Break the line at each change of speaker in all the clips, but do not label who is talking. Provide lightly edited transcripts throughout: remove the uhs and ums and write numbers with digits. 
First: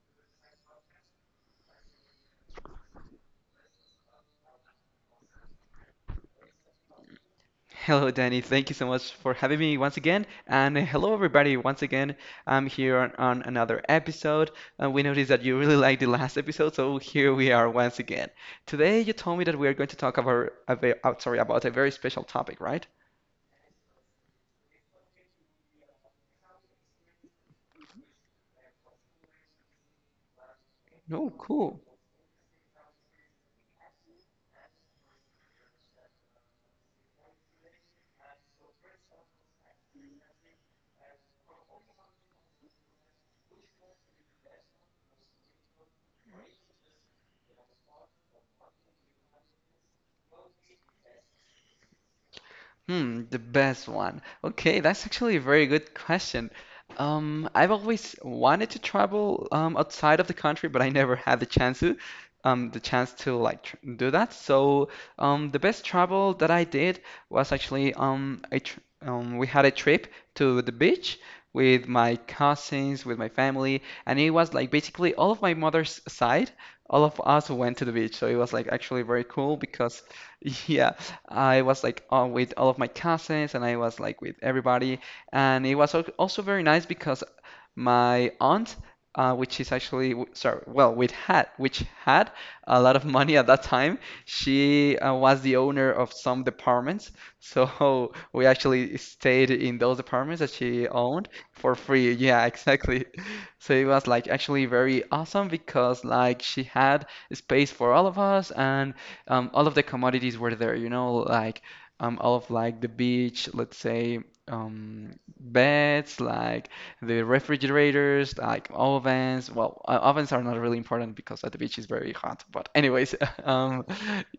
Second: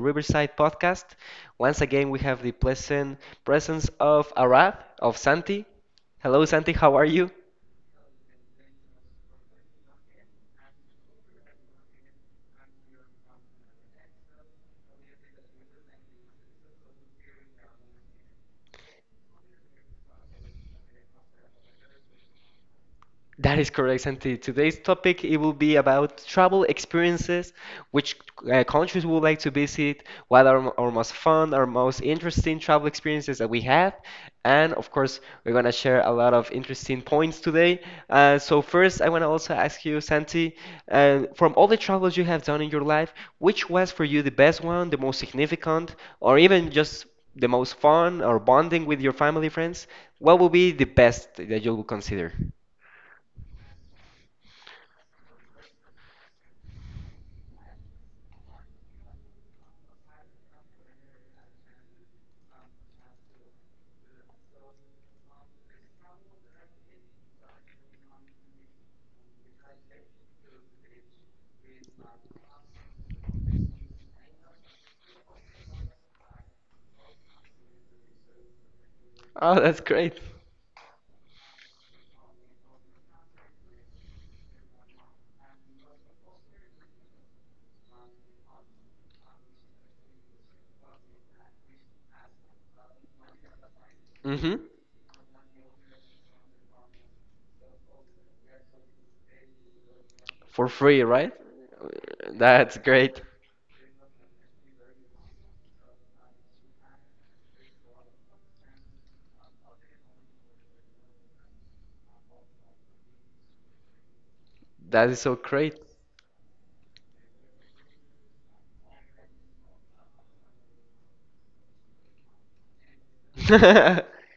Riverside Podcast. Once again, we have the pleasant presence of Arad, of Santi. Hello, Santi, how are you?
Hello, Danny. Thank you so much for having me once again. And hello, everybody. Once again, I'm here on another episode. We noticed that you really liked the last episode, so here we are once again. Today, you told me that we are going to talk about a very special topic, right?
That is correct, Santi. Today's topic it will be about travel experiences, which countries we would like to visit, what are our most
Oh,
fun, our
cool.
most interesting travel experiences that we have, and of course we're gonna share a lot of interesting points today. So first, I wanna also ask you, Santi, from all the travels you have done in your life, which was for you the best one, the most significant, or even just the most fun or bonding with your family friends? What would be the best that you would consider?
Hmm, the best one. Okay, that's actually a very good question. I've always wanted to travel outside of the country, but I never had the chance to like tr do that. So the best travel that I did was actually I tr we had a trip to the beach with my cousins, with my family, and it was like basically all of my mother's side, all of us went to the beach. So it was like actually very cool
Oh, that's
because.
great.
Yeah, I was like with all of my cousins and I was like with everybody. And it was also very nice because my aunt, which is actually, w- sorry, well, which had a lot of money at that time,
Mm-hmm.
she was the owner of some departments. So we actually stayed in those departments that
For
she
free,
owned
right?
for free. Yeah,
That's
exactly.
great.
So it was like actually very awesome because like she had space for all of us and all of the commodities were there, you know, like all of like the beach, let's say,
That
um,
is so great.
beds, like the refrigerators, like ovens. Well, ovens are not really important because at the beach it's very hot. But anyways, um,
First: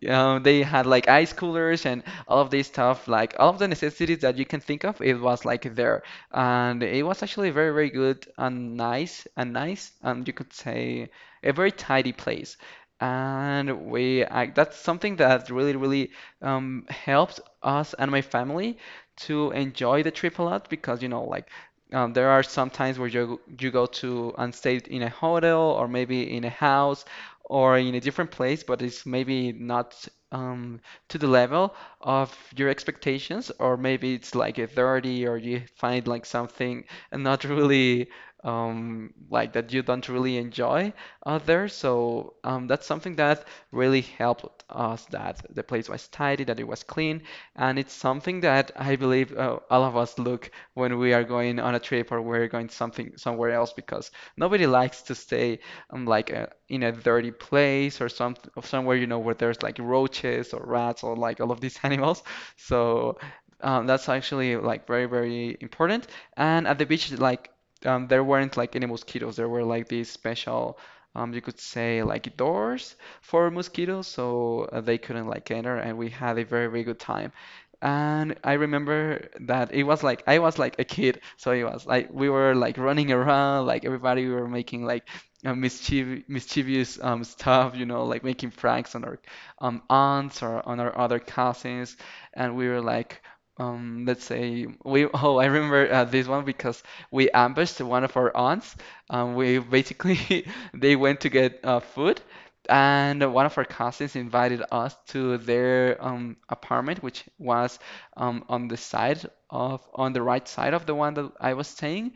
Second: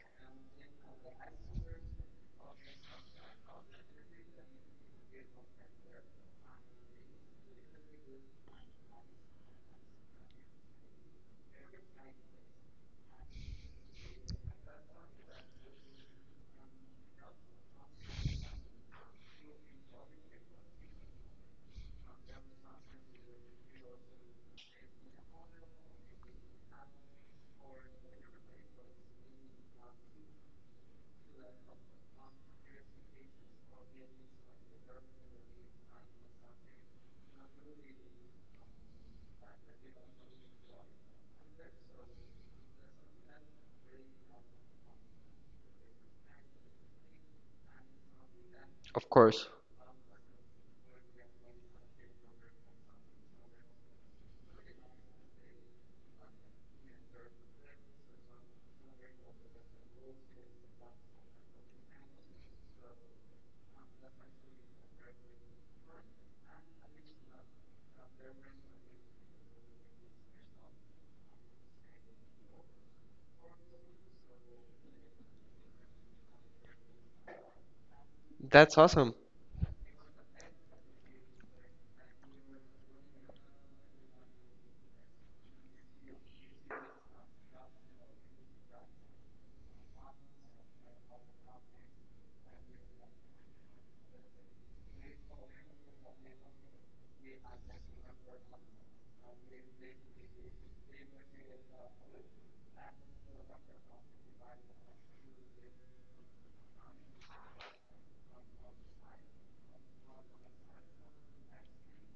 you know, they had like ice coolers and all of this stuff, like all of the necessities that you can think of, it was like there, and it was actually very, very good and nice, and you could say a very tidy place. And that's something that really helped us and my family to enjoy the trip a lot because, you know, like there are some times where you go to and stay in a hotel or maybe in a house or in a different place, but it's maybe not um, to the level of your expectations, or maybe it's like a dirty, or you find like something not really like that you don't really enjoy there. So that's something that really helped us that the place was tidy, that it was clean, and it's something that I
Of
believe
course.
all of us look when we are going on a trip or we're going something somewhere else because nobody likes to stay in a dirty place or somewhere you know where there's like roaches or rats or like all of these animals. So that's actually like very very important. And at the beach, like there weren't like any mosquitoes. There were like these special you could say like doors for mosquitoes, so they couldn't like enter, and we had a very, very good time. And I
That's awesome.
remember that it was like I was like a kid, so it was like we were like running around, like everybody we were making like mischief mischievous stuff, you know, like making pranks on our aunts or on our other cousins, and we were like. Let's say we. Oh, I remember this one because we ambushed one of our aunts. We basically they went to get food, and one of our cousins invited us to their apartment, which was um, on the side on the right side of the one that I was staying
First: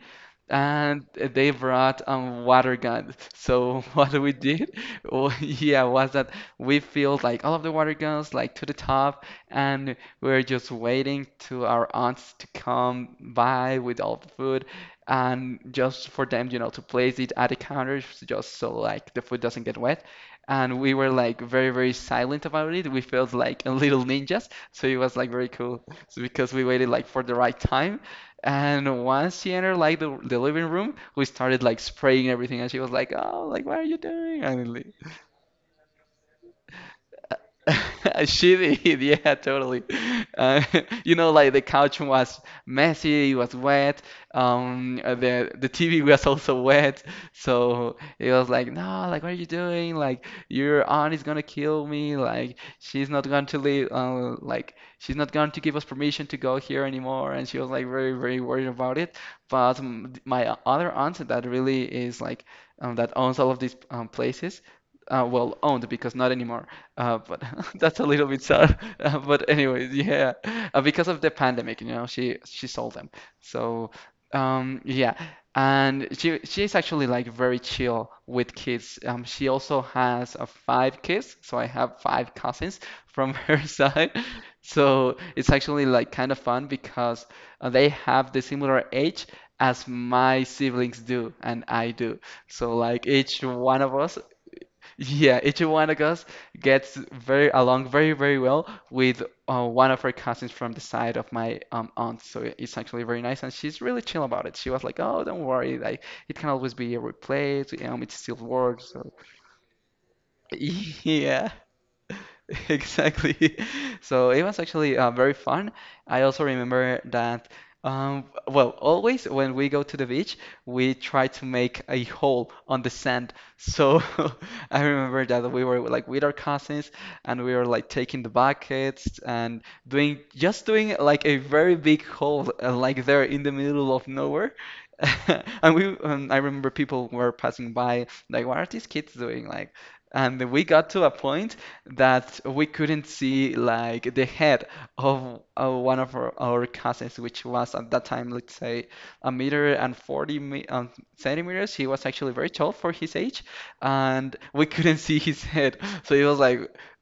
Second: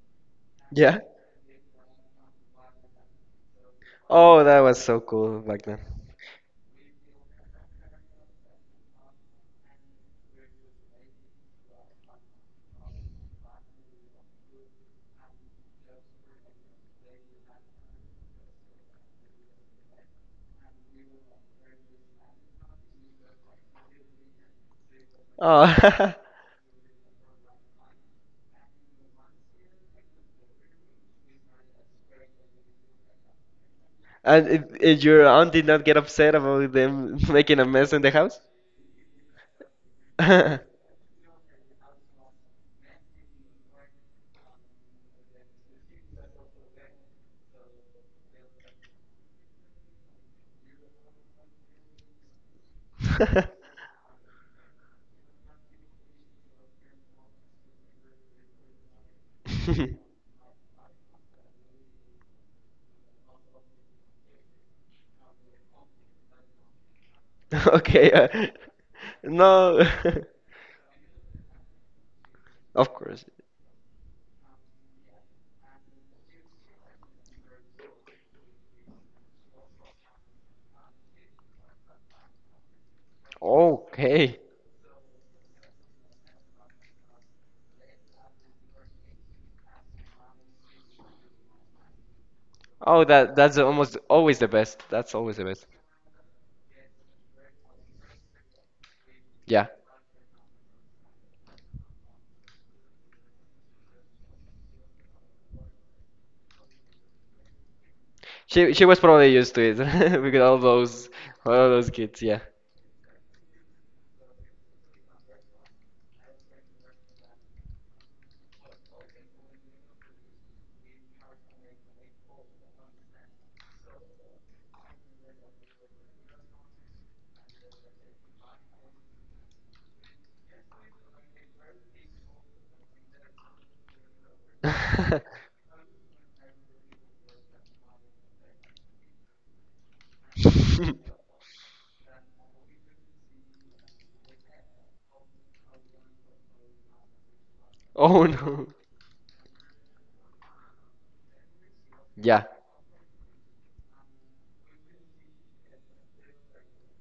Yeah.
and they brought water guns. So what we
Oh, that
did,
was so
wa-
cool back then.
yeah, was that we filled like all of the water guns like to the top, and we were just waiting to our aunts to come by with all the food, and just for them, you know, to place it at the counters just so like the food doesn't get wet. And we were like very, very silent about it. We felt like a little ninjas, so it was like very cool.
Oh,
So because we waited like for the right time and once she entered like the living room, we started like spraying everything, and she was like, "Oh, like what are you doing?"
and
And like,
your aunt did not get upset about them making a mess in the house?
she did, yeah, totally. Uh, you know, like the couch was messy, it was wet. The TV was also wet, so it was like, no, like what are you doing? Like your aunt is gonna kill me. Like she's not going to leave. Like she's not going to give us permission to go here anymore. And she was like very, very worried about it. But my other aunt that really is like that owns all of these places well owned because not anymore. But that's a
Okay.
little bit sad. But
No.
anyways, yeah, because of the pandemic, you know, she sold
Of
them.
course.
So yeah, and she is actually like very chill with kids. She also has five kids, so I have five cousins from her side.
Okay.
So it's actually like kind of fun because they have the similar age as my siblings do and I do. So
Oh,
like
that that's almost always the best. That's always the
each
best.
one of us gets very along very, very well with
Yeah.
one of her cousins from the side of my aunt. So it's actually very nice, and she's really chill about it. She was like, "Oh, don't worry, like it can always be replaced. It still
She
works."
was
So
probably used to it because all those
yeah.
all those kids, yeah.
Exactly. So it was actually very fun. I also remember that, well, always when we go to the beach, we try to make a hole on the sand. So I remember that we were like with our cousins and we were like taking the buckets and doing like a very big hole, like there in the middle of nowhere. And I remember people were passing by, like, what are these kids doing? Like, and we got to a point that we couldn't see like the head of one of our cousins, which was at that
Oh
time, let's
no.
say, a meter and 40 mi centimeters. He was actually
Yeah.
very tall for his age, and we couldn't see his head. So it was like,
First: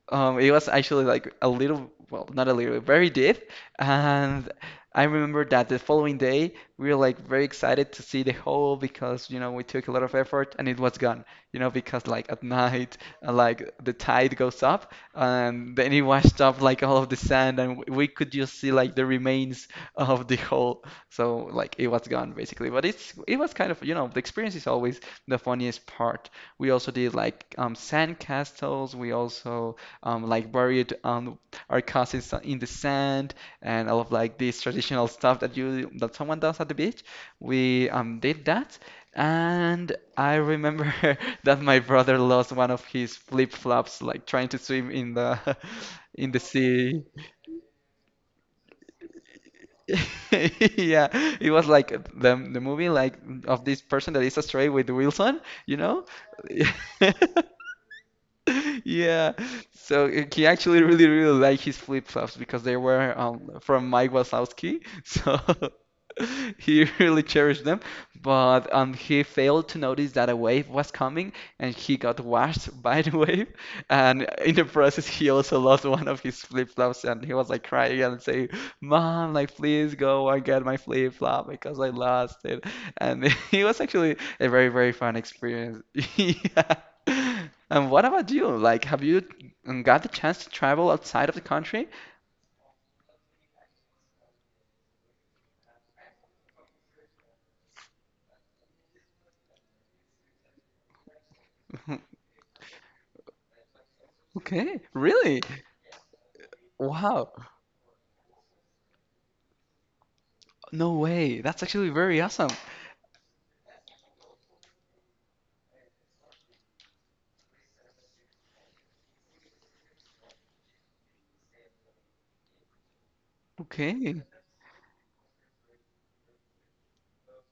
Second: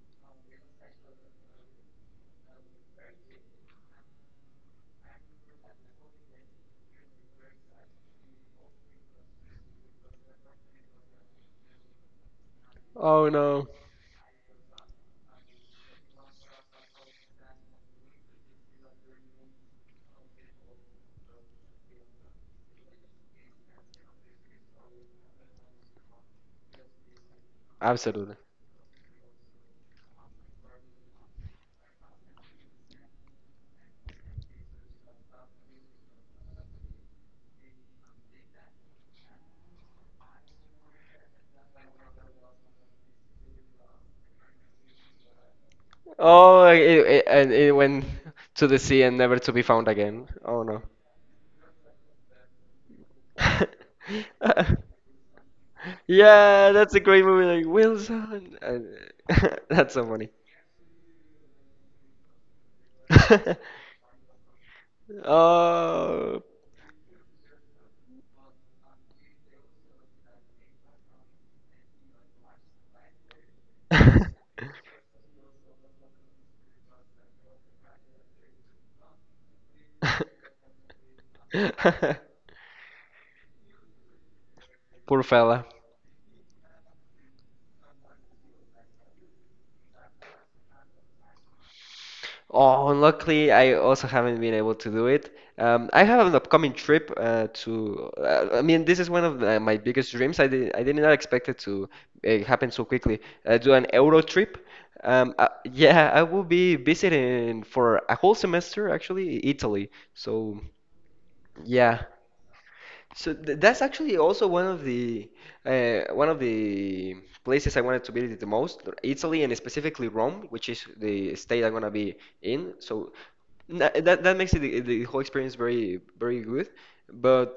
it was actually like a little, well, not a little, very deep. And I remember that the following day, we were like very excited to see the hole because, you know, we took a lot of effort and it was gone, you know, because like at night
Oh no.
like the tide goes up, and then it washed up like all of the sand, and we could just see like the remains of the whole. So like it was gone basically. But it was kind of you know the experience is always the funniest part. We also did like sand
Absolutely.
castles. We also like buried our cousins in the sand and all of like this traditional stuff that you that someone does at the beach. We did that, and I remember that my brother lost one of his flip-flops like trying to swim in the in the
Oh,
sea.
and it went to the sea and never to be found again. Oh no.
Yeah, it was like the movie like of this person that is astray with Wilson, you know?
Yeah, that's a great movie. Like Wilson, and
Yeah,
that's so
so
funny.
he actually really, really liked his flip-flops because they were from Mike Wazowski, so
Oh.
he really cherished them. But he failed to notice that a wave was coming, and he got washed by the wave. And in the process, he also lost one of his flip-flops, and he was like crying and saying, "Mom, like please go and get my flip-flop because I lost it." And he was actually a very, very fun
Poor fella.
experience. Yeah. And what about you? Like, have you got the chance to travel outside of the country?
Oh, unluckily, I also haven't been able to do it. I have an upcoming trip to. I mean, this is one of my biggest dreams. I did not expect it to happen so quickly. Do an Euro trip.
Okay, really?
Yeah, I will be
Wow.
visiting for a whole semester, actually, Italy. So,
No way. That's actually
yeah.
very awesome.
So th that's actually also one of the places I wanted to visit the most, Italy and specifically Rome, which is the state I'm gonna be in. So that
Okay.
that makes it the whole experience very very good. But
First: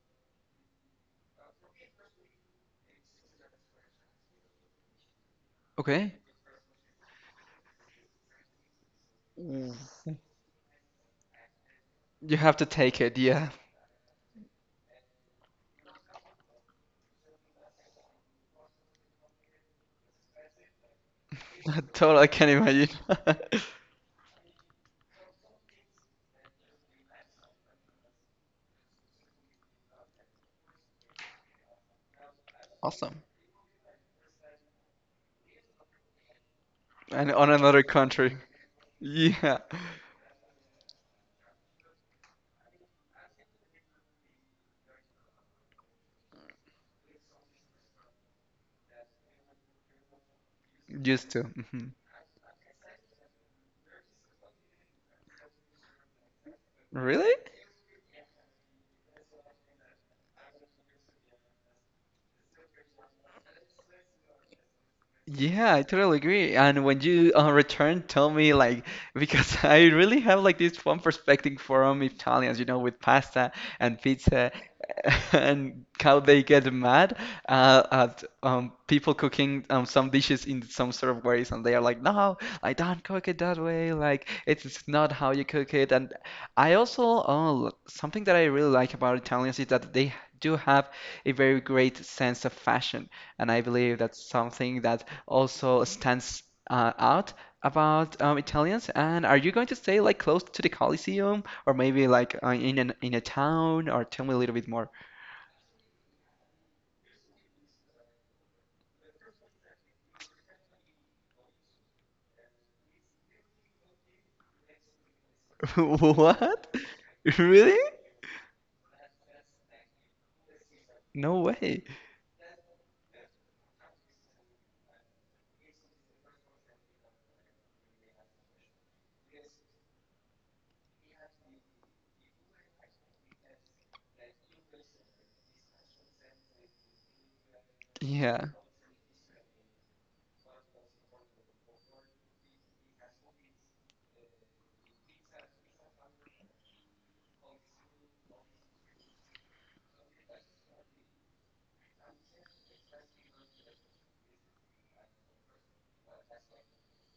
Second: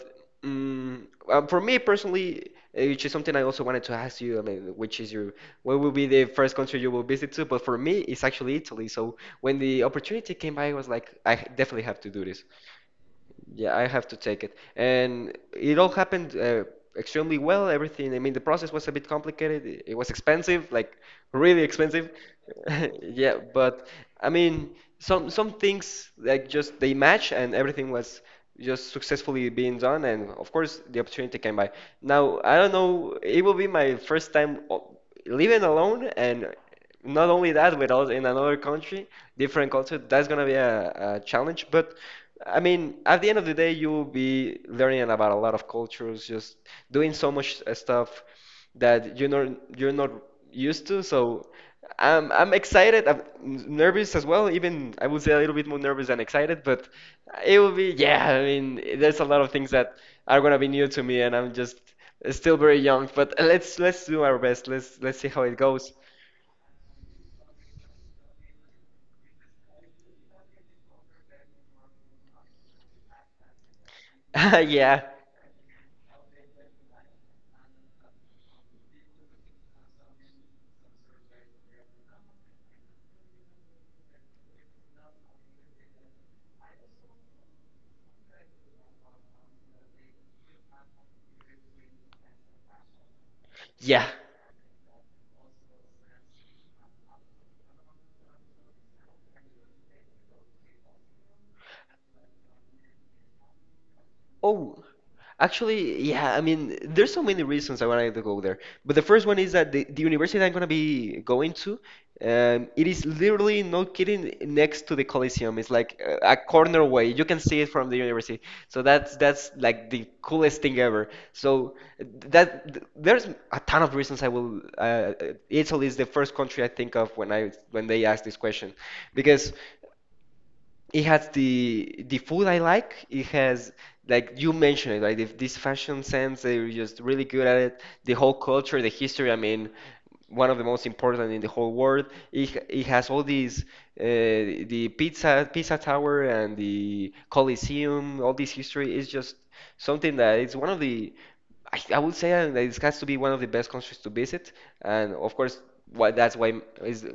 mm, for me personally, which is something I also wanted to ask you, I mean, which is your what will be
Okay.
the first country you will visit to? But for me, it's actually Italy. So when
Ooh.
the opportunity came by, I was like, I definitely have to do
You
this.
have to take it, yeah.
Yeah, I have to take it. And it all happened extremely well, everything. I mean, the process was a bit complicated. It was expensive, like really
I
expensive.
totally can imagine.
Yeah, but I mean, some things like just they match and everything was just successfully being done and of course the opportunity came by. Now, I don't know,
Awesome.
it will be my first time living alone and
And
not
on
only that,
another
without in
country.
another country,
Yeah.
different culture, that's gonna be a challenge. But I mean, at the end of the day, you will be learning about a lot of cultures, just doing so much stuff that you're not used to.
Used to.
So
Hmm.
I'm excited. I'm nervous as well. Even I would say a little bit more nervous than excited, but
Really?
it will be yeah. I mean, there's a lot of things that are gonna be new to me, and I'm just still very young. But let's do our best. Let's see how it
Yeah, I
goes.
totally agree. And when you return, tell me like because I really have like this fun perspective from Italians, you know, with pasta and pizza
Yeah,
and how they get mad at people cooking some dishes in some sort of ways, and they are like, no, I don't cook it that way. Like it's not how you cook it. And something that I really like about Italians is that they do have a very great sense of fashion. And I believe
yeah.
that's something that also stands out about Italians. And are you going to stay like close to the Coliseum or maybe like in a town, or tell me a little bit
Oh,
more?
actually, yeah. I mean, there's so many reasons I wanted to go there, but the first one is that the university that I'm gonna be going to, it is literally no kidding next to the Coliseum. It's like a
What?
corner way. You can see it
Really?
from the university. So that's like the coolest thing ever.
No
So
way.
that there's a ton of reasons I will. Italy is the first country I think of when I when they ask this question, because. It has the food I like. It has like you mentioned it, like if this fashion sense, they're just really good at it. The whole
Yeah.
culture, the history. I mean, one of the most important in the whole world. It has all these the pizza pizza tower and the Colosseum. All this history is just something that it's one of the I would say that it has to be one of the best countries to visit, and of course, why that's why is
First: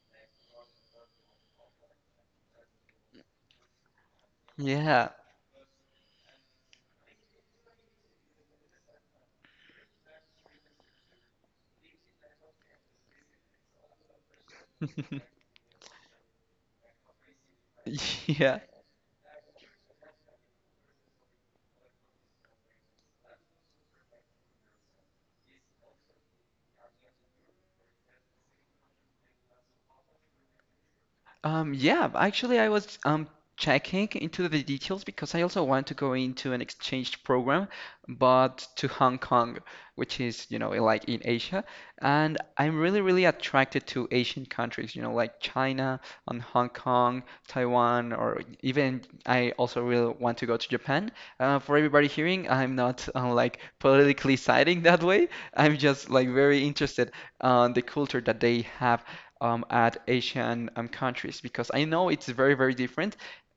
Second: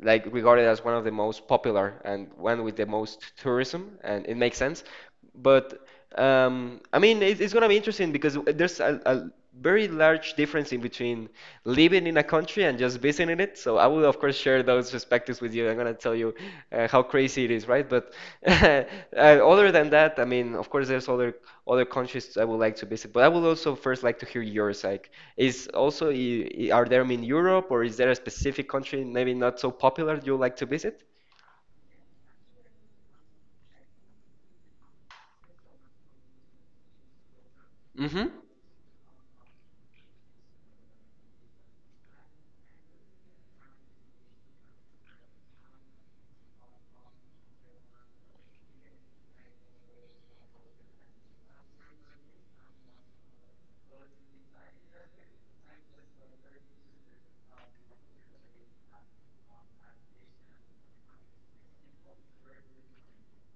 like regarded as one of the most popular and one with the most tourism, and it makes sense.
Yeah.
But I mean, it's gonna be interesting because there's a very large difference in between living in a country and just visiting it. So I will, of course, share those perspectives with you. I'm gonna tell you how crazy it is, right? But
Yeah.
uh, other than that, I mean, of course, there's other countries I would like to visit. But I would also first like to hear yours. Like, is also I- are there I mean Europe or is there a specific country maybe not so popular you like to visit?
Yeah, actually, I was checking into the details because I also want to go into an exchange program,
Mm-hmm.
but to Hong Kong, which is, you know, like in Asia. And I'm really, really attracted to Asian countries, you know, like China and Hong Kong, Taiwan, or even I also really want to go to Japan. For everybody hearing, I'm not like politically siding that way. I'm just like very interested on the culture that they have at Asian countries because I know it's very, very different.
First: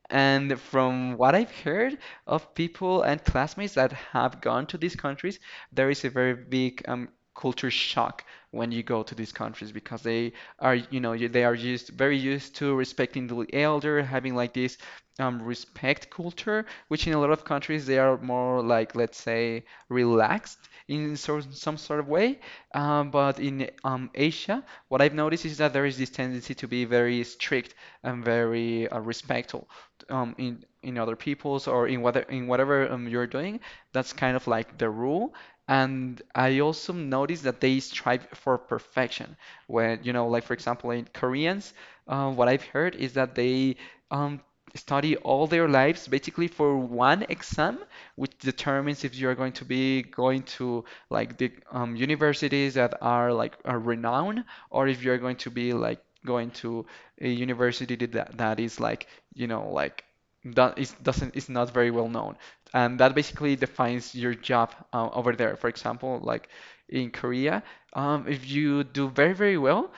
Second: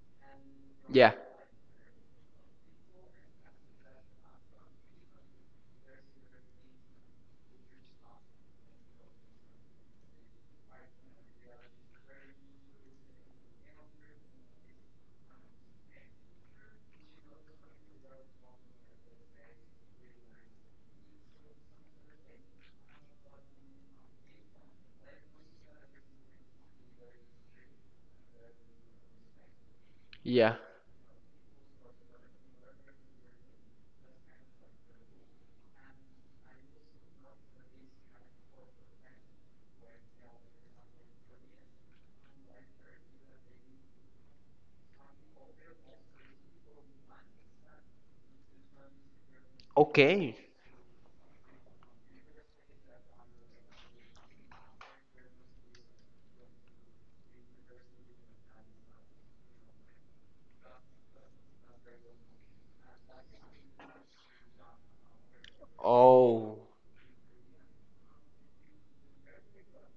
And
Yeah.
from what I've heard of people and classmates that have gone to these countries, there is a very big culture shock when you go to these countries because they are, you know, they are used, very used to respecting the elder, having like this respect culture, which in a lot of countries they are more like, let's say, relaxed in sort some sort of way. But in Asia, what I've noticed is that there is this tendency to be very strict and very respectful,
Yeah.
in other people's, or in whether in whatever you're doing. That's kind of like the rule. And I also noticed that they strive for perfection. When, you know, like for example, in Koreans, what I've heard is that they um, study all their lives basically for one exam, which determines if you're going to be
Okay.
going to like the universities that are like, are renowned, or if you're going to be like going to a university that is like, you know, like that is doesn't is not very well known. And that basically defines your job over there. For example, like
Oh,
in Korea, if you do very, very well,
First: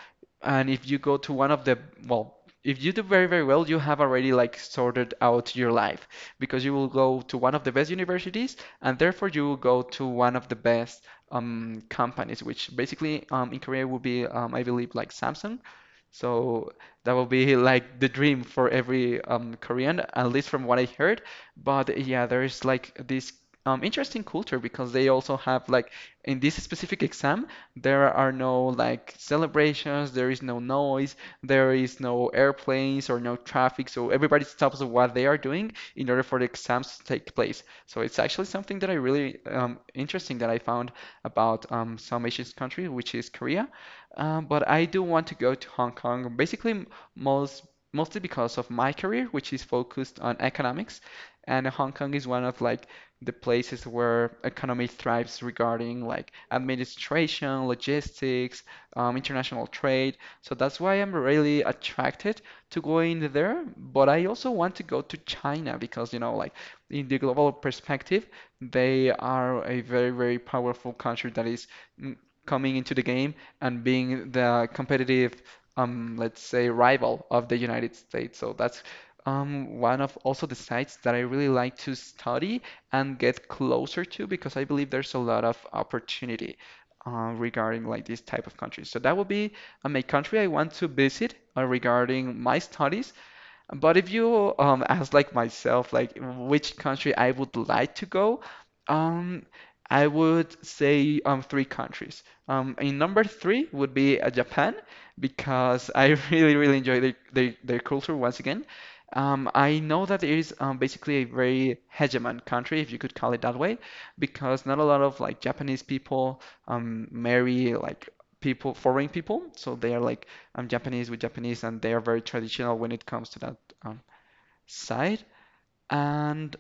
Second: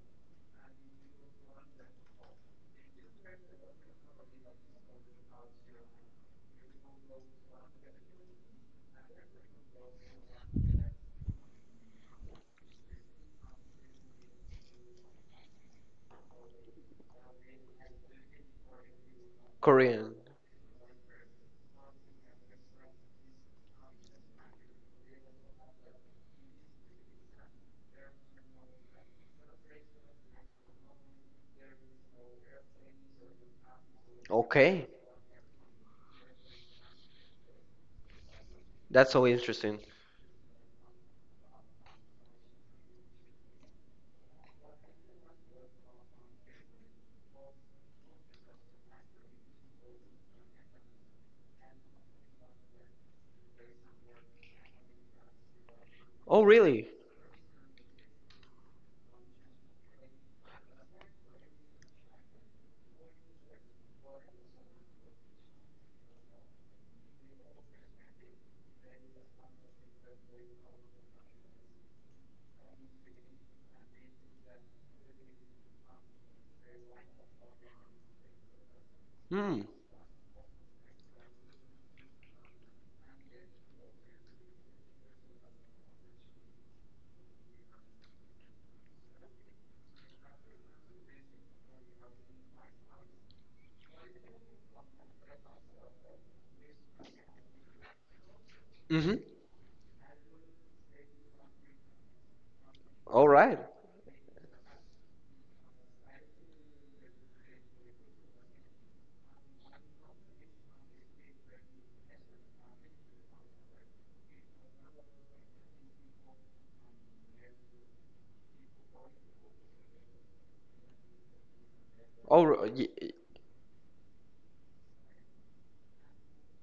and if you go to one of the, well, if you do very, very well, you have already like sorted out your life because you will go to one of the best universities, and therefore you will go to one of the best companies, which basically, in Korea, would be, I believe, like Samsung. So that will be like the dream for every Korean,
Korean.
at least from what I heard. But yeah, there's like this interesting culture because they also have like, in this specific exam, there are no like celebrations, there is no noise, there is no airplanes or no traffic. So everybody stops
Okay.
what they are doing in order for the exams to take place. So it's actually something that I
That's so
really,
interesting.
interesting that I found about some Asian country, which is Korea. But I do want to go to Hong Kong, basically most mostly because of my career, which is focused on economics. And Hong Kong is one of like the places where economy thrives, regarding like
Oh, really?
administration, logistics, international trade. So that's why I'm really attracted to going there. But I also want to go to China because, you know, like in the global perspective, they are a very, very powerful country that is, mm, coming into the game and being the competitive, let's say, rival of the United States. So that's
Hmm.
one of also the sites that I really like to study and get closer to, because I believe there's a lot of opportunity regarding like this type of countries. So that would be a country I want to visit regarding my studies. But if you ask like myself, like which country I would like to go,
Mm-hmm.
um, I would say three countries. In number
All right.
three would be Japan, because I really enjoy their culture once again. I know that it is basically a very hegemon country, if you could call it that way, because not a lot of like Japanese people marry like people foreign people, so they are like Japanese with Japanese, and they are very
Oh,
traditional when it comes to that um, side. And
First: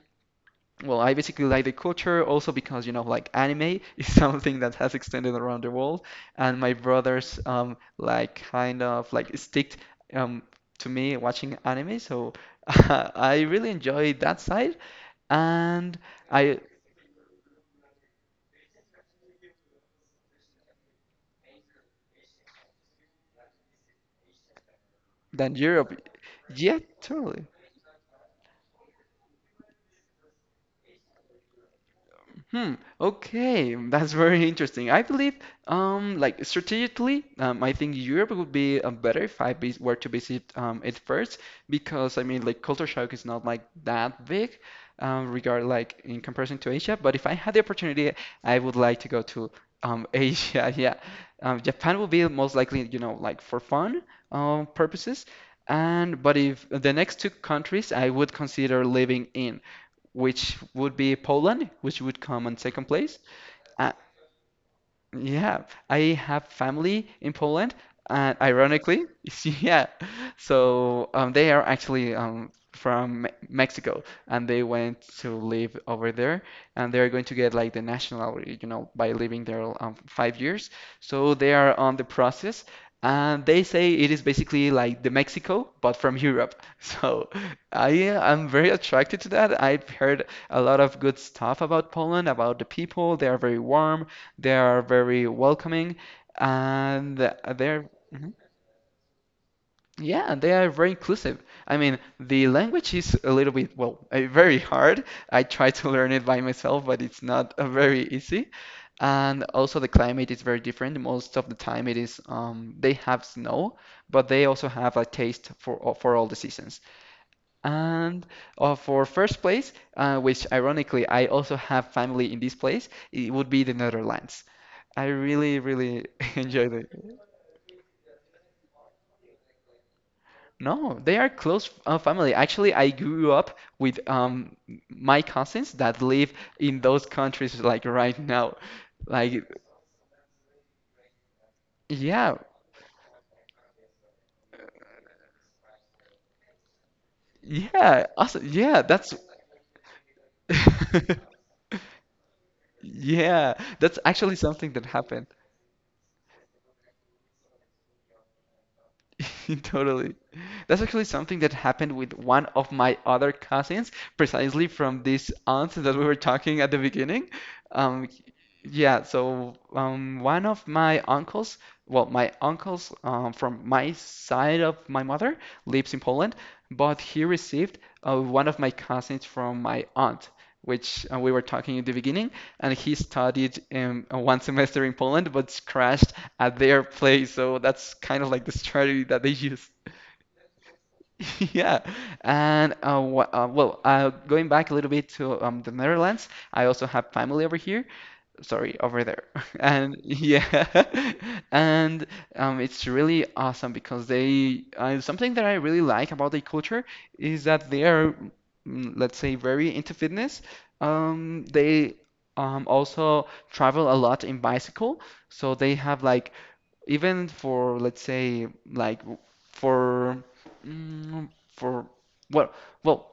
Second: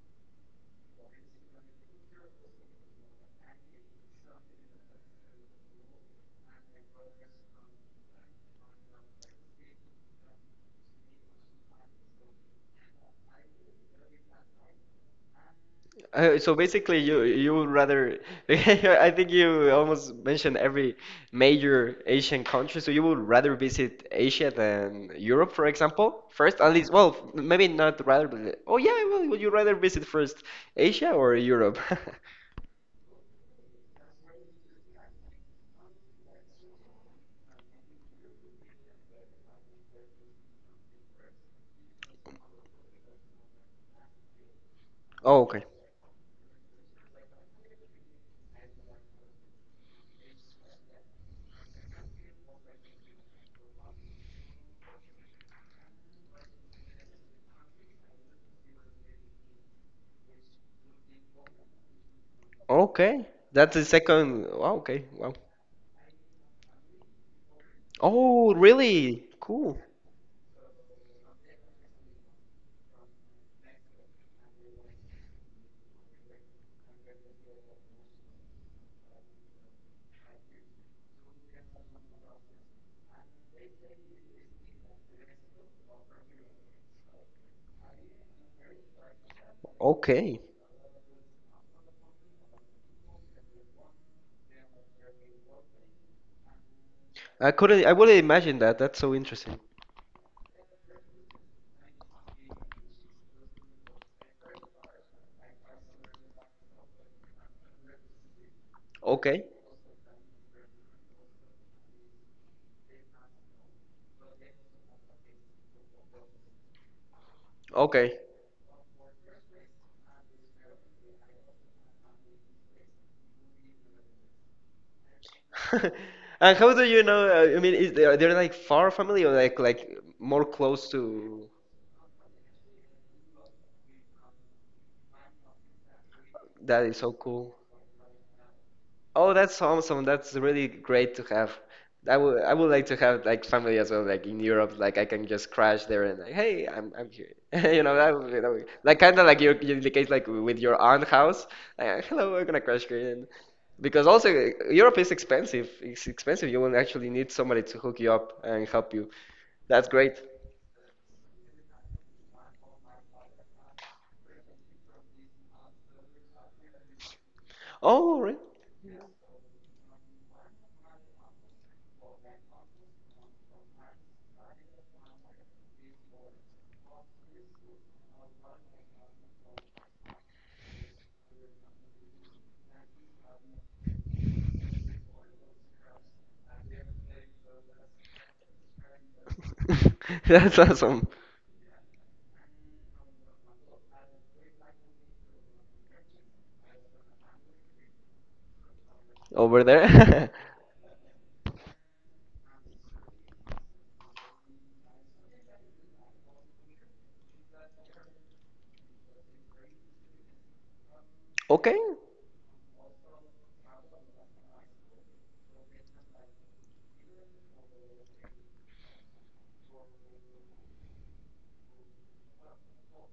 well, I basically like the culture also because, you know, like anime is something that has extended around the world, and my brothers like kind of like sticked um to me watching anime, so I really enjoy that side. And
so
I
basically, you would rather. I think you almost mentioned every major Asian country. So you would rather visit Asia than Europe,
Then
for
Europe,
example, first, at
yeah,
least. Well,
totally.
maybe not rather, but oh yeah, well, would you rather visit first Asia or Europe?
Hmm. Okay, that's very interesting. I believe, like strategically, I think Europe would be better if I were to visit it first, because I mean, like culture shock is not like that big,
Oh,
regard
okay.
like in comparison to Asia. But if I had the opportunity, I would like to go to Asia. Yeah, Japan will be most likely, you know, like for fun purposes. And but if the next two countries, I would consider living in, which would be Poland, which would come on second place.
Okay. That's the second. Wow, okay. Wow.
Yeah, I have family in Poland, and
Oh,
ironically,
really? Cool.
yeah, so they are actually, from Mexico, and they went to live over there, and they're going to get like the nationality, you know, by living there 5 years. So they are on the process, and they say it is basically like the Mexico, but from Europe. So I am very attracted to that. I've heard
Okay.
a lot of good stuff about Poland, about the people. They are very warm. They are very welcoming, and they're
I wouldn't imagine that. That's so interesting.
Yeah, they are very inclusive. I mean, the language is a little bit, well, very hard. I try to learn it by myself, but it's not very easy. And
Okay,
also the climate is very different. Most of the time it is, they have snow, but they also have a taste for for all the seasons.
okay.
And for first place, which ironically I also have family in this place, it would be the Netherlands. I really, really
And
enjoy
how
it.
do you know? I mean, are they like far family or like more close
No, they are
to?
close family. Actually, I grew up with my cousins that live in
That is
those
so cool.
countries like right now.
Oh,
Like,
that's awesome. That's really great to have. I
yeah,
would I would like to have like family as well, like in Europe, like I can just crash there and like, hey, I'm here. You know,
yeah,
that would
also,
be,
yeah,
like
that's,
kind of like your in the case like with your aunt house. Like, hello, we're gonna crash here. And,
yeah, that's
because also
actually something that
Europe is
happened.
expensive. It's expensive. You will actually need somebody to hook you up and help you. That's
Totally.
great.
That's actually something that happened with one of my other cousins, precisely from this aunt that we were talking at the beginning. Um,
Oh, right.
yeah, so one of my uncles, well, my uncles from my side of my mother, lives in Poland, but he received one of my cousins from my aunt, which we were talking in the beginning, and he studied one semester in Poland, but crashed at their place. So that's kind of like the strategy that they use.
That's awesome.
Yeah, and well, going back a little bit to the Netherlands, I also have family over here. Sorry, over there.
Over
And
there.
yeah, and it's really awesome because they something that I really like about their culture is that they are, let's say, very into fitness.
Okay.
They also travel a lot in bicycle, so they have like, even for, let's say, like, for mm, for well well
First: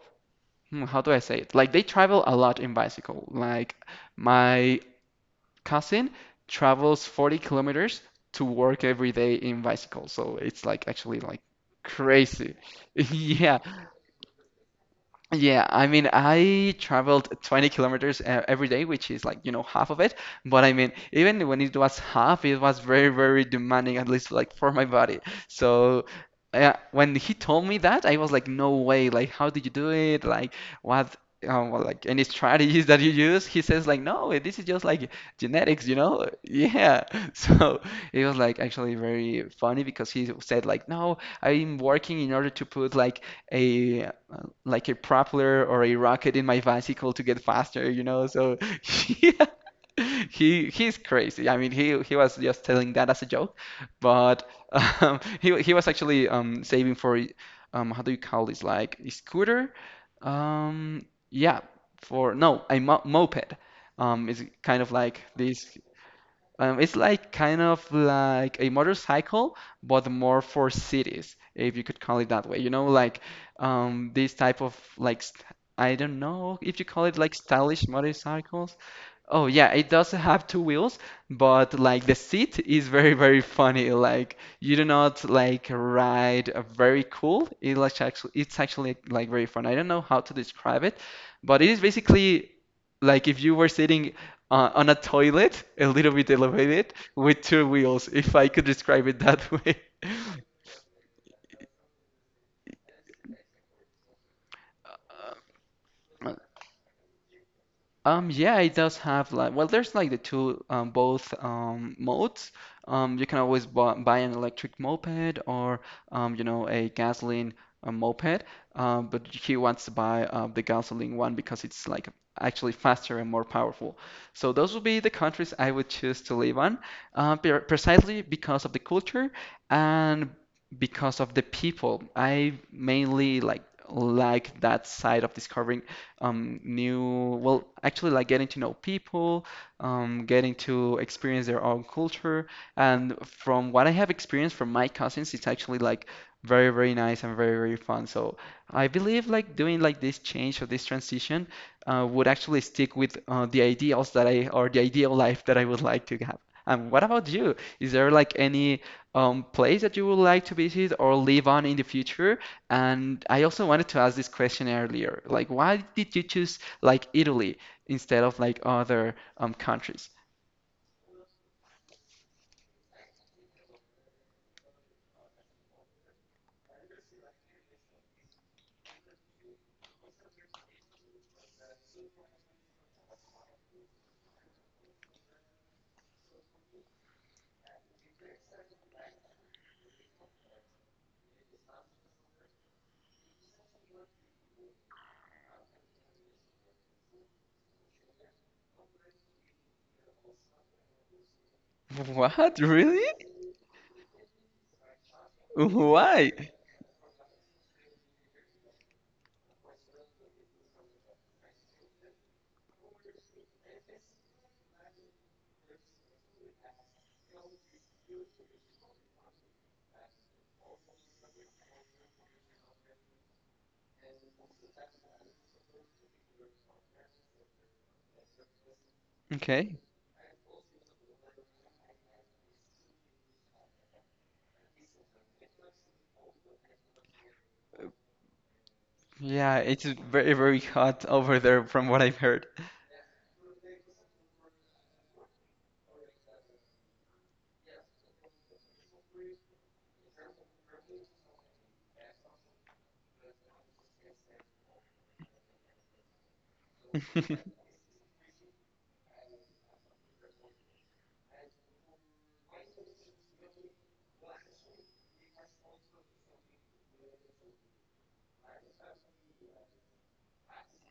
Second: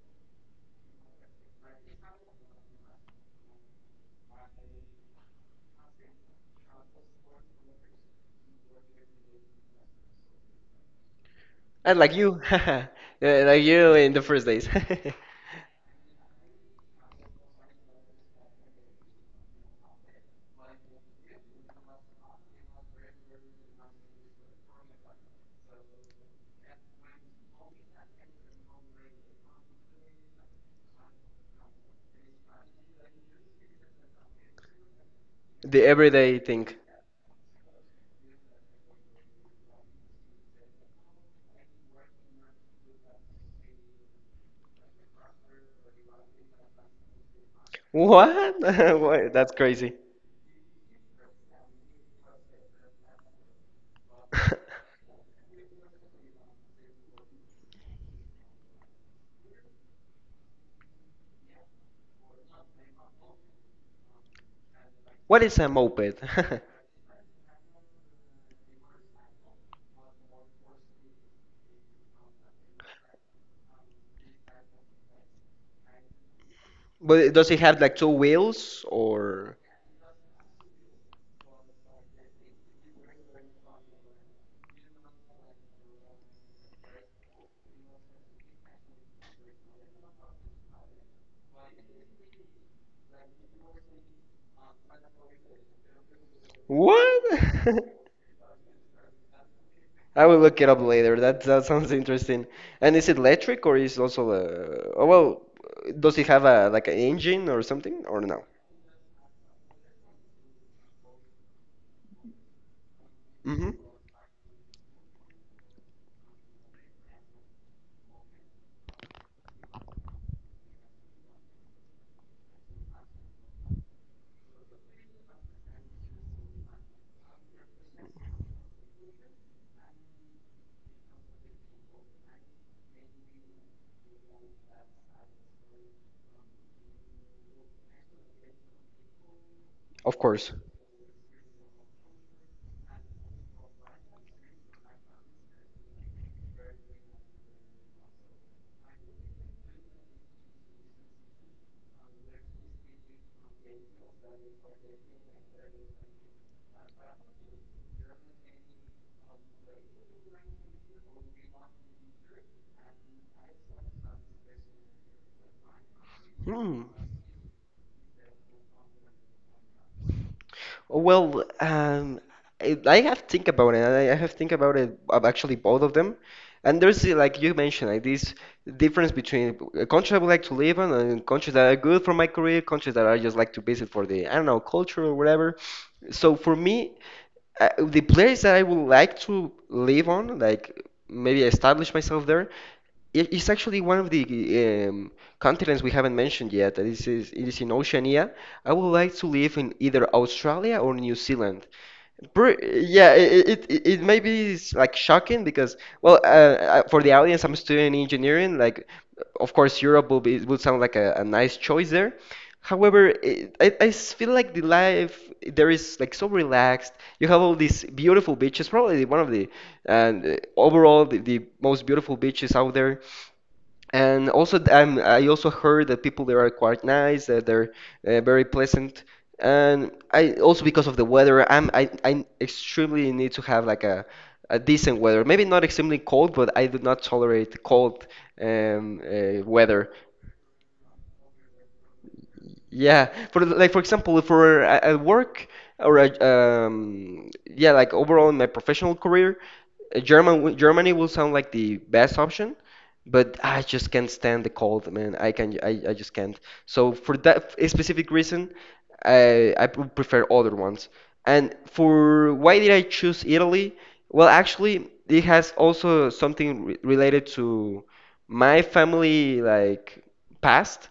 how do I say it? Like they travel a lot in bicycle. Like my cousin travels 40 kilometers to work every day in bicycle. So it's like actually like
I like you.
crazy.
Yeah,
Yeah.
like you in the first days.
Yeah, I mean, I traveled 20 kilometers every day, which is like, you know, half of it. But I mean, even when it was half, it was very, very demanding, at least like for my body. So, when he told me that, I was like, no way. Like, how did you do it? Like, what, well, like any strategies that you use? He says, like, no, this is just like
The
genetics, you know?
everyday thing.
Yeah. So, it was like actually very funny because he said, like, no, I'm working in order to put a like a propeller or a rocket in my bicycle to get faster, you know. So
What?
yeah,
That's crazy.
he's crazy. I mean, he was just telling that as a joke, but he was actually, saving for, how do you call this? Like a scooter? Yeah, for, no, a mo moped. It's kind of like
What is a
this,
moped?
it's like kind of like a motorcycle, but more for cities, if you could call it that way. You know, like these type of like st I don't know if you call
But
it like,
does it have
stylish
like two
motorcycles.
wheels
Oh
or
yeah, it does have two wheels, but like the seat is very very funny. Like you do not like ride a very cool. It's actually like very fun. I don't know how to describe it, but it is basically like if you were sitting on a toilet, a little bit elevated,
what?
with two wheels, if I could describe it that way.
I will look it up later. That sounds interesting. And is it electric or is also oh well, does it have a like an engine or something or no?
Yeah, it does have like well, there's like the two both modes. You can always
Mm-hmm.
buy an electric moped or you know a gasoline moped. But he wants to buy the gasoline one because it's like actually faster and more powerful. So those would be the countries I would choose to live on, precisely because of the culture and because of the people. I mainly like that side of discovering actually like getting to know people,
Of course.
getting to experience their own culture. And from what I have experienced from my cousins, it's actually like very, very nice and very, very fun. So I believe like doing like this change or this transition would actually stick with the ideals that I or the ideal life that I would like to have. And what about you? Is there like any place that you would like to visit or live on in the future? And I also wanted to ask this question earlier, like why did you choose
Hmm.
like Italy instead of like other countries?
Oh, well, I have to think about it. And I have to think about it of actually both of them. And there's like you mentioned, like this difference between a country I would like to live in and countries that are good for my career, countries that I just like to visit for the I don't know culture or whatever. So for me, the place that I would like to live on, like maybe establish myself there, is actually one of the um, continents we haven't mentioned yet. This is It is in Oceania. I would like to live in either Australia or New Zealand. Pre-
What? Really?
yeah, it may be like shocking because well,
Why?
for the audience, I'm studying engineering. Like, of course, Europe will be would sound like a nice choice there. However, it, I s- feel like the life there is like so relaxed. You have all these beautiful beaches, probably one of the and overall the most beautiful beaches out there. And also, I also heard that people there are quite nice, that they're very pleasant.
Okay.
And I also because of the weather, I extremely need to have like a decent weather. Maybe not extremely cold, but I do not tolerate cold
Yeah, it's
weather.
very, very hot over there from what I've heard.
Yeah, like for example, at work or yeah, like overall in my professional career, Germany will sound like the best option, but I just can't stand the cold, man. I just can't. So for that specific reason, I prefer other ones. And for why did I choose Italy? Well, actually, it has also something re related to my family like past.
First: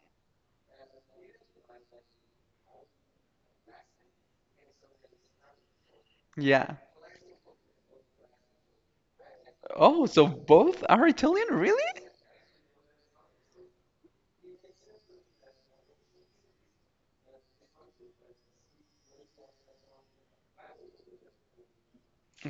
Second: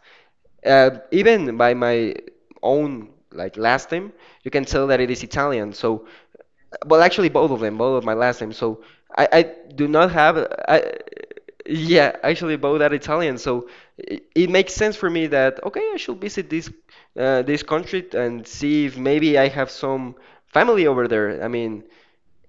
Even by my own like last name, you can tell that it is Italian. So,
Yeah.
well, actually, both of them, both of my last names. So I do
Oh,
not
so
have.
both
I,
are Italian, really?
yeah, actually, both are Italian. So it makes sense for me that okay, I should visit this this country and see if maybe I have some family over there. I mean,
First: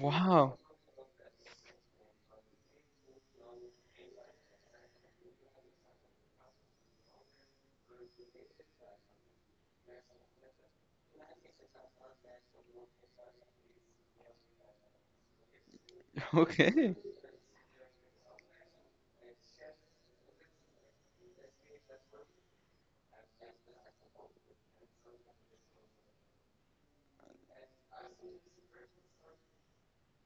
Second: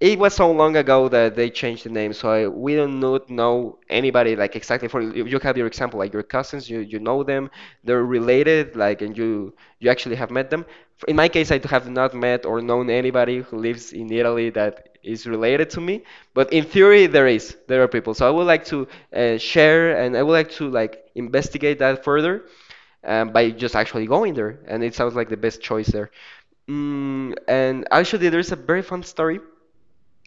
it was so long ago that they changed the name, so we do not know anybody like exactly. For you have your example, like your cousins, you know them, they're related, like, and you actually have met them. In my case, I have not met or known anybody who lives in Italy that is related to me, but in
Okay.
theory, there are people. So I would like to share, and I would like to like investigate that further by just actually going there, and it sounds like the best choice there. And actually, there's a very fun story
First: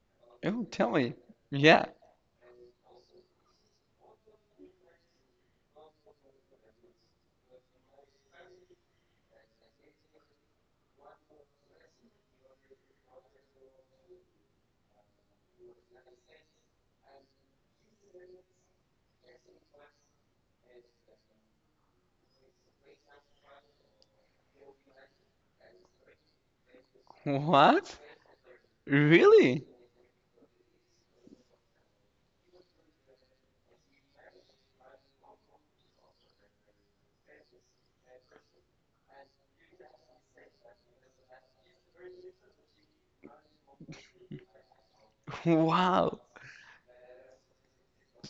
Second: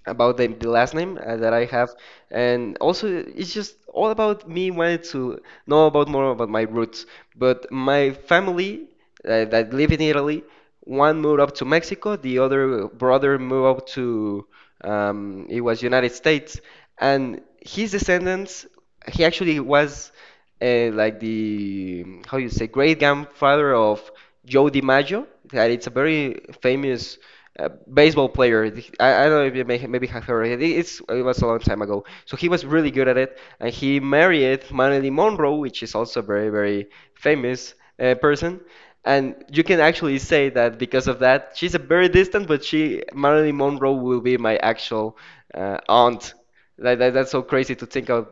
about
Oh,
the
tell
last
me.
name that I
Yeah.
have, and also it's just all about me wanted to know about more about my roots. But my family that live in Italy, one moved up to Mexico, the other brother moved up to it was United States, and his descendants, he actually was like the how you say great grandfather of Joe DiMaggio. That it's a very famous
What?
baseball player. I don't know if you
Really?
maybe have heard of it. It was a long time ago. So he was really good at it, and he married Marilyn Monroe, which is also a very, very famous person. And you can actually say that because of that, she's a very distant, but she Marilyn Monroe will be my actual
Wow.
aunt. Like that's so crazy to think of.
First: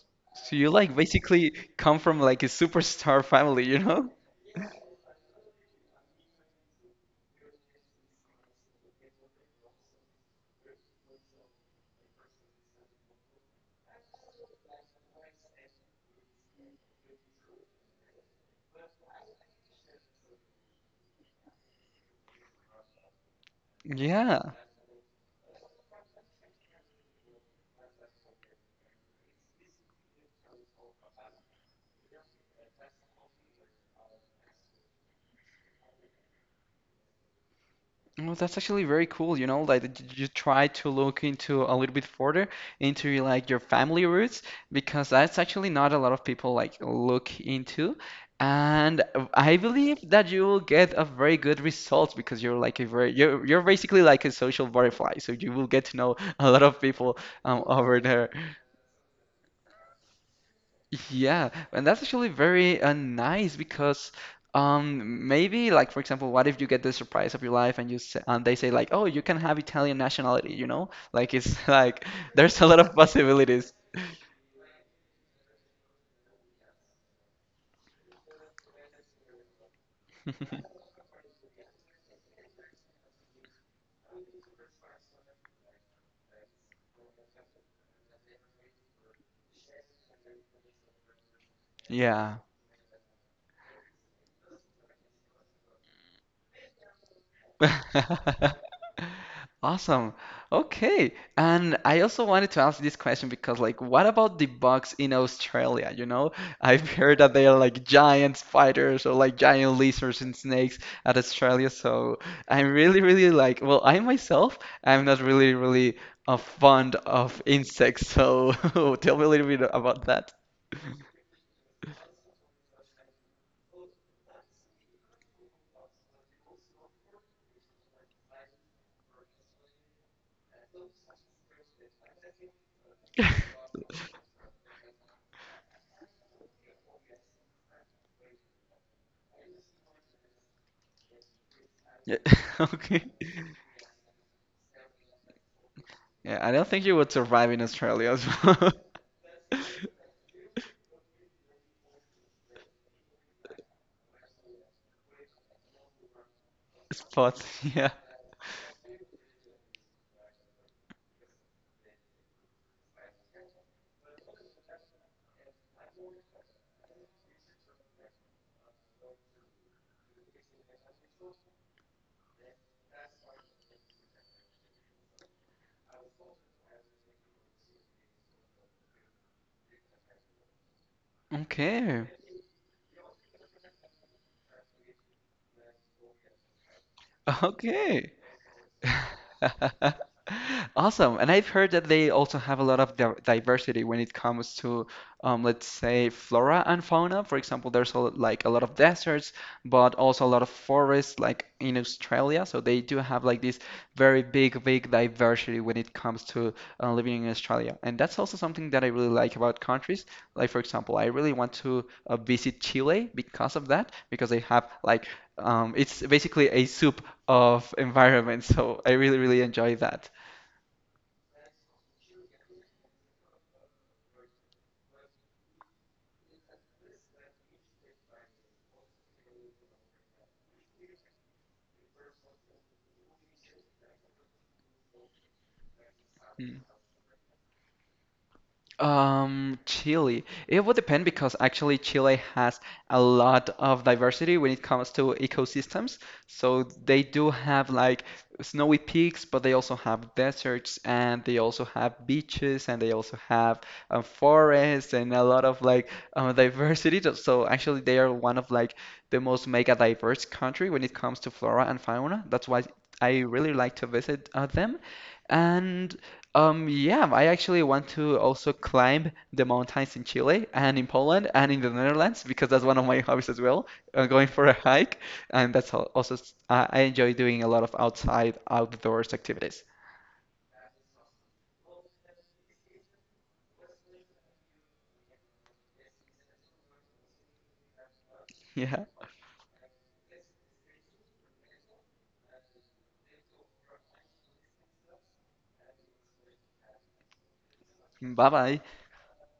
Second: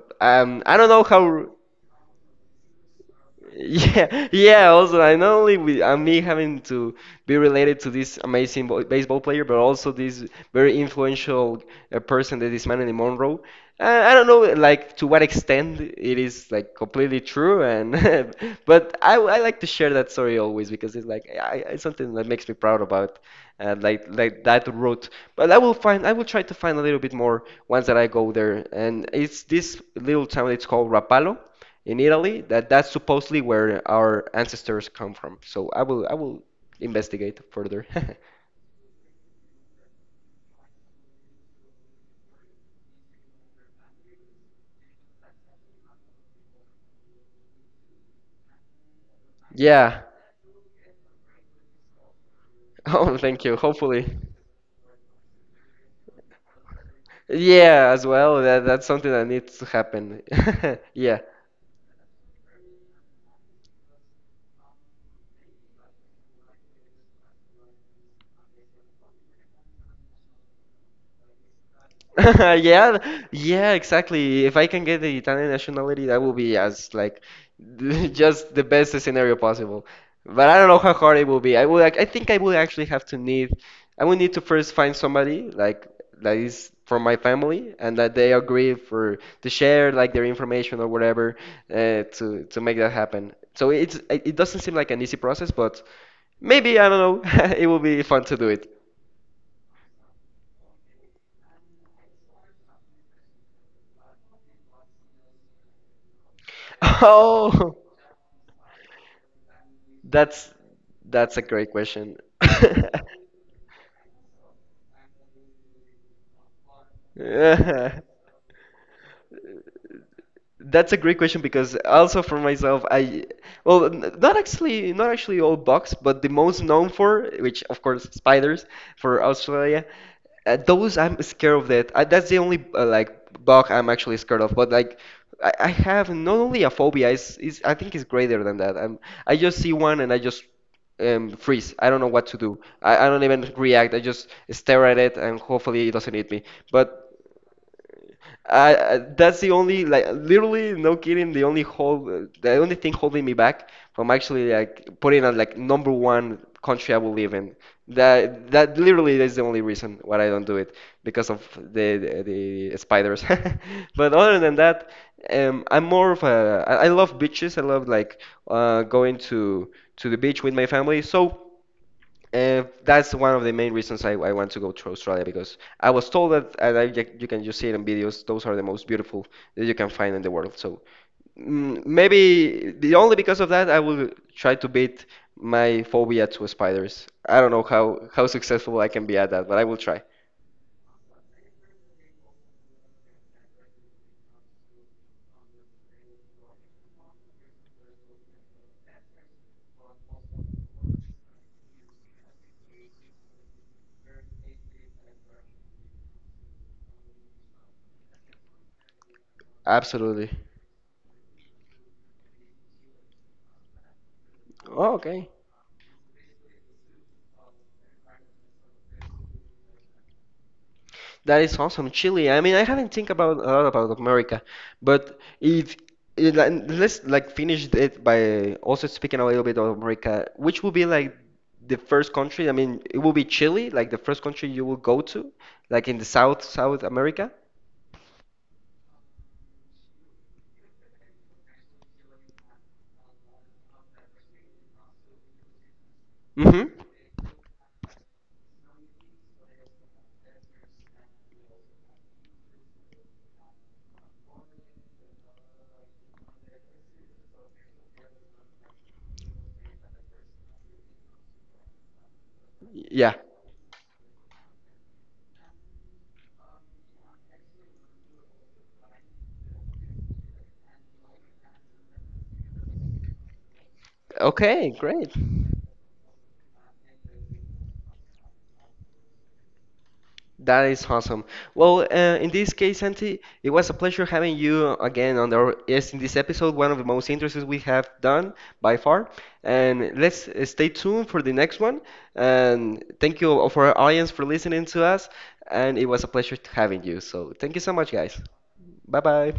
So you
I don't
like
know how.
basically come from like a superstar family, you know?
Yeah, yeah, also, and not only with and me having to be related to this amazing baseball player, but also this very influential person that is Marilyn Monroe. I don't know, like, to what extent it is, like, completely true, and but I like to share that story always because it's like it's something that makes me proud about, like
Yeah.
that route. But I will try to find a little bit more once that I go there, and it's this little town. It's called Rapallo in Italy that that's supposedly where our ancestors come from. So I will investigate further.
Well, that's actually very cool, you know, like that you try to look into a little bit further into like your family roots because that's actually not a lot of people like look into. And I believe
Yeah.
that you will get a very good result because you're like a very
Oh, thank
you're
you.
you're basically
Hopefully.
like a social butterfly, so you will get to know a lot of people
Yeah,
over
as
there.
well. That's something that needs to happen. Yeah.
Yeah, and that's actually very nice because maybe like for example, what if you get the surprise of your life and you say, and they say like, oh, you can have Italian nationality, you know? Like it's like there's a lot of
Yeah, yeah,
possibilities.
exactly. If I can get the Italian nationality, that will be as like just the best scenario possible. But I don't know how hard it will be. I would, like, I think I would actually have to need, I would need to first find somebody like that is from my family and that they agree for to share like their information or whatever
Yeah.
to make that happen. So it doesn't seem like an easy process, but maybe I don't know. It will be fun to do it.
Awesome. Okay. And I also wanted to ask this question because, like, what about the bugs in Australia? You know, I've heard that they are
Oh.
like giant spiders or like giant lizards and
That's
snakes at
that's a great
Australia.
question.
So I'm really, really like, well, I myself, I'm not really, really fond of
Yeah.
insects. So tell me a little bit about that.
That's a great question because also for myself, I well, not actually, not actually all bugs, but the most known for, which of course spiders for Australia. Those I'm scared of that. That's the only like bug I'm actually scared of. But like, I have not only a phobia. It's I think it's greater than that. I'm I just see one and I just freeze. I don't know
Yeah.
what to do.
Okay.
I don't even react. I just stare at it and hopefully it doesn't eat me.
Yeah, I don't think you
But
would survive in Australia as well.
I that's the only like literally no kidding the only thing holding me back from actually like putting on like number one country I will live
Spot,
in.
yeah.
That that literally is the only reason why I don't do it because of the spiders. But other than that, I'm more of a I love beaches. I love like going to the beach with my family. So. That's one of the main reasons I want to go to Australia because I was told that, and I, you can just see it in videos, those are the most beautiful that you can find in the world. So
Okay.
maybe the only because of that, I will try to beat my phobia to spiders. I don't know
Okay.
how successful I can be at that, but I will try.
Awesome. And I've heard that they also have a lot of di diversity when it comes to, let's say, flora and fauna. For example, there's a, like a lot of deserts, but also a lot of forests, like in Australia. So they do have like this very big, big diversity when it comes to living in Australia. And that's also something that I really like about countries.
Absolutely.
Like, for example, I really want to visit Chile because of that, because they have
Oh,
like
okay.
it's basically a soup of environments, so I really, really enjoy that.
That is awesome, Chile. I mean, I haven't think about a lot about America, but if it, like, let's like finish it by also speaking a little bit of America, which will be like the first country? I mean, it will be Chile, like the first country you will go to, like in the
Mm.
South America.
Chile. It would depend because actually Chile has a lot of diversity when it comes to ecosystems. So
Mm-hmm.
they do have like snowy peaks, but they also have deserts and they also have beaches and they also have forests and a lot of like diversity. So so actually they are one of like the most mega diverse country when it comes to flora and fauna. That's why
Yeah.
I really like to visit them. And yeah, I actually want to also climb the mountains in Chile and in Poland and in the Netherlands because that's one of my hobbies as well, going for a
Okay,
hike.
great.
And that's also, I enjoy doing a lot of outside, outdoors activities.
That is awesome. Well, in this case, Santi, it was a pleasure having you again on our yes in this episode, one of the most interesting we have done by
Yeah.
far. And let's stay tuned for the next one. And thank you all for our audience for listening to us. And it was a pleasure having you. So thank you so much, guys.
Bye bye.
Bye bye.